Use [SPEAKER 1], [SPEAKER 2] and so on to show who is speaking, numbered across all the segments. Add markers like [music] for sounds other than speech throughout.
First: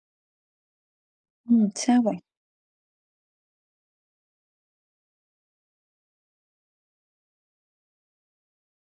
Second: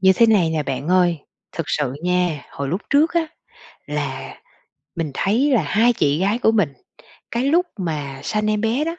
[SPEAKER 1] Như thế này nè bạn ơi. Thực
[SPEAKER 2] Ừm,
[SPEAKER 1] sự
[SPEAKER 2] sao vậy?
[SPEAKER 1] nha, hồi lúc trước á, là mình thấy là 2 chị gái của mình, cái lúc mà sanh em bé đó,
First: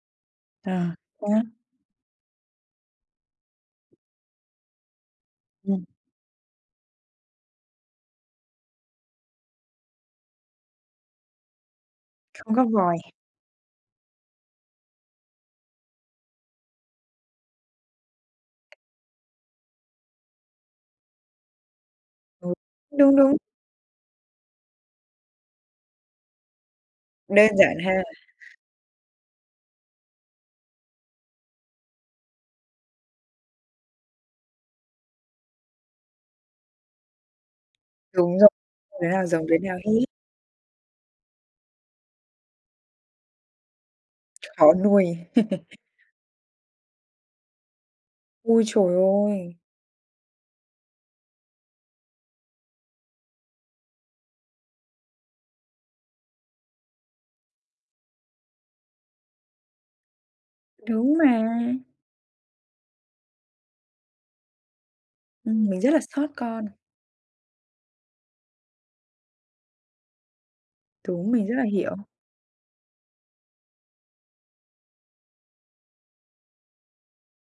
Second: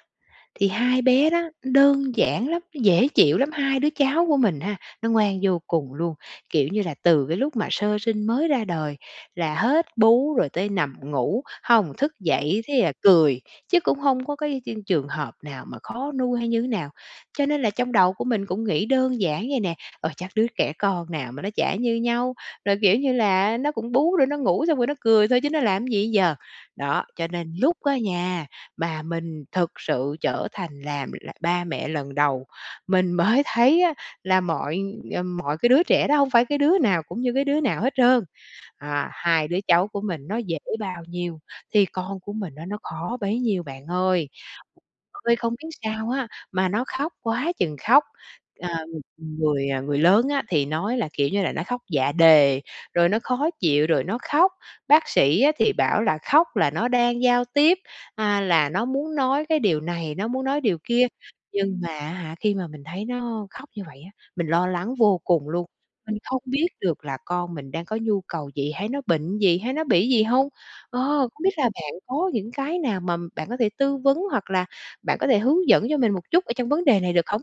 [SPEAKER 1] thì
[SPEAKER 2] À,
[SPEAKER 1] 2 bé
[SPEAKER 2] sao?
[SPEAKER 1] đó đơn giản lắm, nó dễ chịu lắm. 2 đứa cháu của mình ha, nó ngoan vô
[SPEAKER 2] Ừm.
[SPEAKER 1] cùng luôn. Kiểu như là từ cái lúc mà sơ sinh mới ra đời là hết bú rồi tới nằm ngủ, hông thức
[SPEAKER 2] Không
[SPEAKER 1] dậy
[SPEAKER 2] có
[SPEAKER 1] thế là
[SPEAKER 2] vòi.
[SPEAKER 1] cười, chứ cũng hông có cái cái trường hợp nào mà khó nuôi hay như thế nào. Cho nên là trong đầu của mình cũng nghĩ đơn giản vậy nè: "Ờ, chắc đứa trẻ con nào mà nó chả như nhau.
[SPEAKER 2] Ừ.
[SPEAKER 1] Rồi, kiểu như
[SPEAKER 2] Đúng, đúng.
[SPEAKER 1] là, nó cũng bú để nó ngủ, xong rồi nó cười thôi, chứ nó làm cái gì giờ?" Đó, cho
[SPEAKER 2] Đơn
[SPEAKER 1] nên lúc
[SPEAKER 2] giản ha.
[SPEAKER 1] á nha, mà mình thực sự trở thành làm l là ba mẹ lần đầu, mình mới thấy á, là mọi, ờ, mọi cái đứa trẻ đó hông phải cái đứa nào cũng như cái đứa nào hết trơn.
[SPEAKER 2] Đúng rồi, [unintelligible] đứa
[SPEAKER 1] À,
[SPEAKER 2] nào giống
[SPEAKER 1] 2
[SPEAKER 2] đứa
[SPEAKER 1] đứa
[SPEAKER 2] nào
[SPEAKER 1] cháu của
[SPEAKER 2] hết.
[SPEAKER 1] mình nó dễ bao nhiêu thì con của mình á, nó khó bấy nhiêu bạn ơi.
[SPEAKER 2] Khó nuôi.
[SPEAKER 1] Ơi, không biết
[SPEAKER 2] [chuckles]
[SPEAKER 1] sao á, mà nó khóc quá chừng khóc.
[SPEAKER 2] Ôi
[SPEAKER 1] À,
[SPEAKER 2] trời
[SPEAKER 1] ng
[SPEAKER 2] ơi!
[SPEAKER 1] người, à, người lớn á, thì nói là, kiểu như là, nó khóc dạ đề, rồi nó khó chịu, rồi nó khóc. Bác sĩ á, thì bảo là khóc là nó đang giao tiếp, à, là nó muốn nói cái điều này, nó muốn nói điều kia.
[SPEAKER 2] Đúng mà.
[SPEAKER 1] Nhưng mà, á hả, khi mà mình thấy nó khóc như vậy á, mình lo lắng vô cùng luôn.
[SPEAKER 2] Ừm, mình rất là
[SPEAKER 1] Mình
[SPEAKER 2] xót
[SPEAKER 1] không
[SPEAKER 2] con.
[SPEAKER 1] biết được là con mình đang có nhu cầu gì, hay nó bệnh gì, hay nó bị gì hông? Ờ,
[SPEAKER 2] Đúng,
[SPEAKER 1] không
[SPEAKER 2] mình rất
[SPEAKER 1] biết
[SPEAKER 2] là
[SPEAKER 1] là bạn
[SPEAKER 2] hiểu.
[SPEAKER 1] có những cái nào mà bạn có thể tư vấn, hoặc là bạn có thể hướng dẫn cho mình một chút ở trong vấn đề này được không?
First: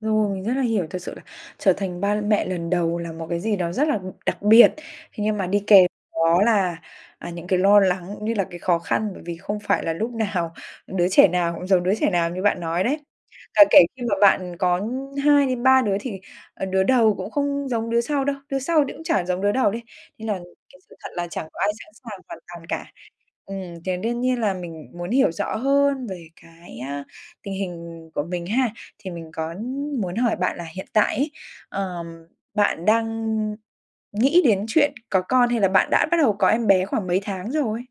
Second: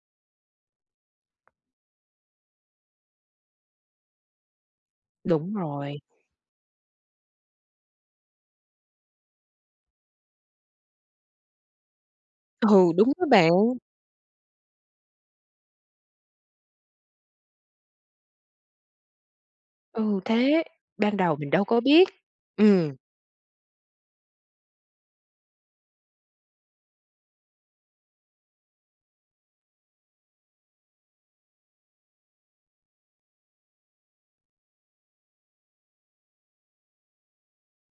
[SPEAKER 2] Rồi, mình rất là hiểu. Thật sự là trở thành ba mẹ lần đầu là một cái gì đó rất là đặc biệt. Thế nhưng mà
[SPEAKER 1] Đúng
[SPEAKER 2] đi kèm
[SPEAKER 1] rồi.
[SPEAKER 2] đó là, à, những cái lo lắng cũng như là cái khó khăn. Bởi vì không phải là lúc nào đứa trẻ nào cũng giống đứa trẻ nào như bạn nói
[SPEAKER 1] Ừ,
[SPEAKER 2] đấy.
[SPEAKER 1] đúng đó bạn.
[SPEAKER 2] Cả kể khi mà bạn có 2 đến 3 đứa, thì, ờ, đứa đầu cũng không giống đứa sau đâu, đứa sau thì cũng chả giống đứa đầu đi.
[SPEAKER 1] Ừ,
[SPEAKER 2] Nên là
[SPEAKER 1] thế,
[SPEAKER 2] cái sự thật
[SPEAKER 1] ban
[SPEAKER 2] là
[SPEAKER 1] đầu
[SPEAKER 2] chẳng
[SPEAKER 1] mình
[SPEAKER 2] có
[SPEAKER 1] đâu
[SPEAKER 2] ai
[SPEAKER 1] có
[SPEAKER 2] sẵn
[SPEAKER 1] biết.
[SPEAKER 2] sàng hoàn toàn cả.
[SPEAKER 1] Ừm.
[SPEAKER 2] Ừm, thì đương nhiên là mình muốn hiểu rõ hơn về cái, a, tình hình của mình ha. Thì mình có muốn hỏi bạn là hiện tại ấy, ờ, bạn đang nghĩ đến chuyện có con, hay là bạn đã bắt đầu có em bé khoảng mấy tháng rồi?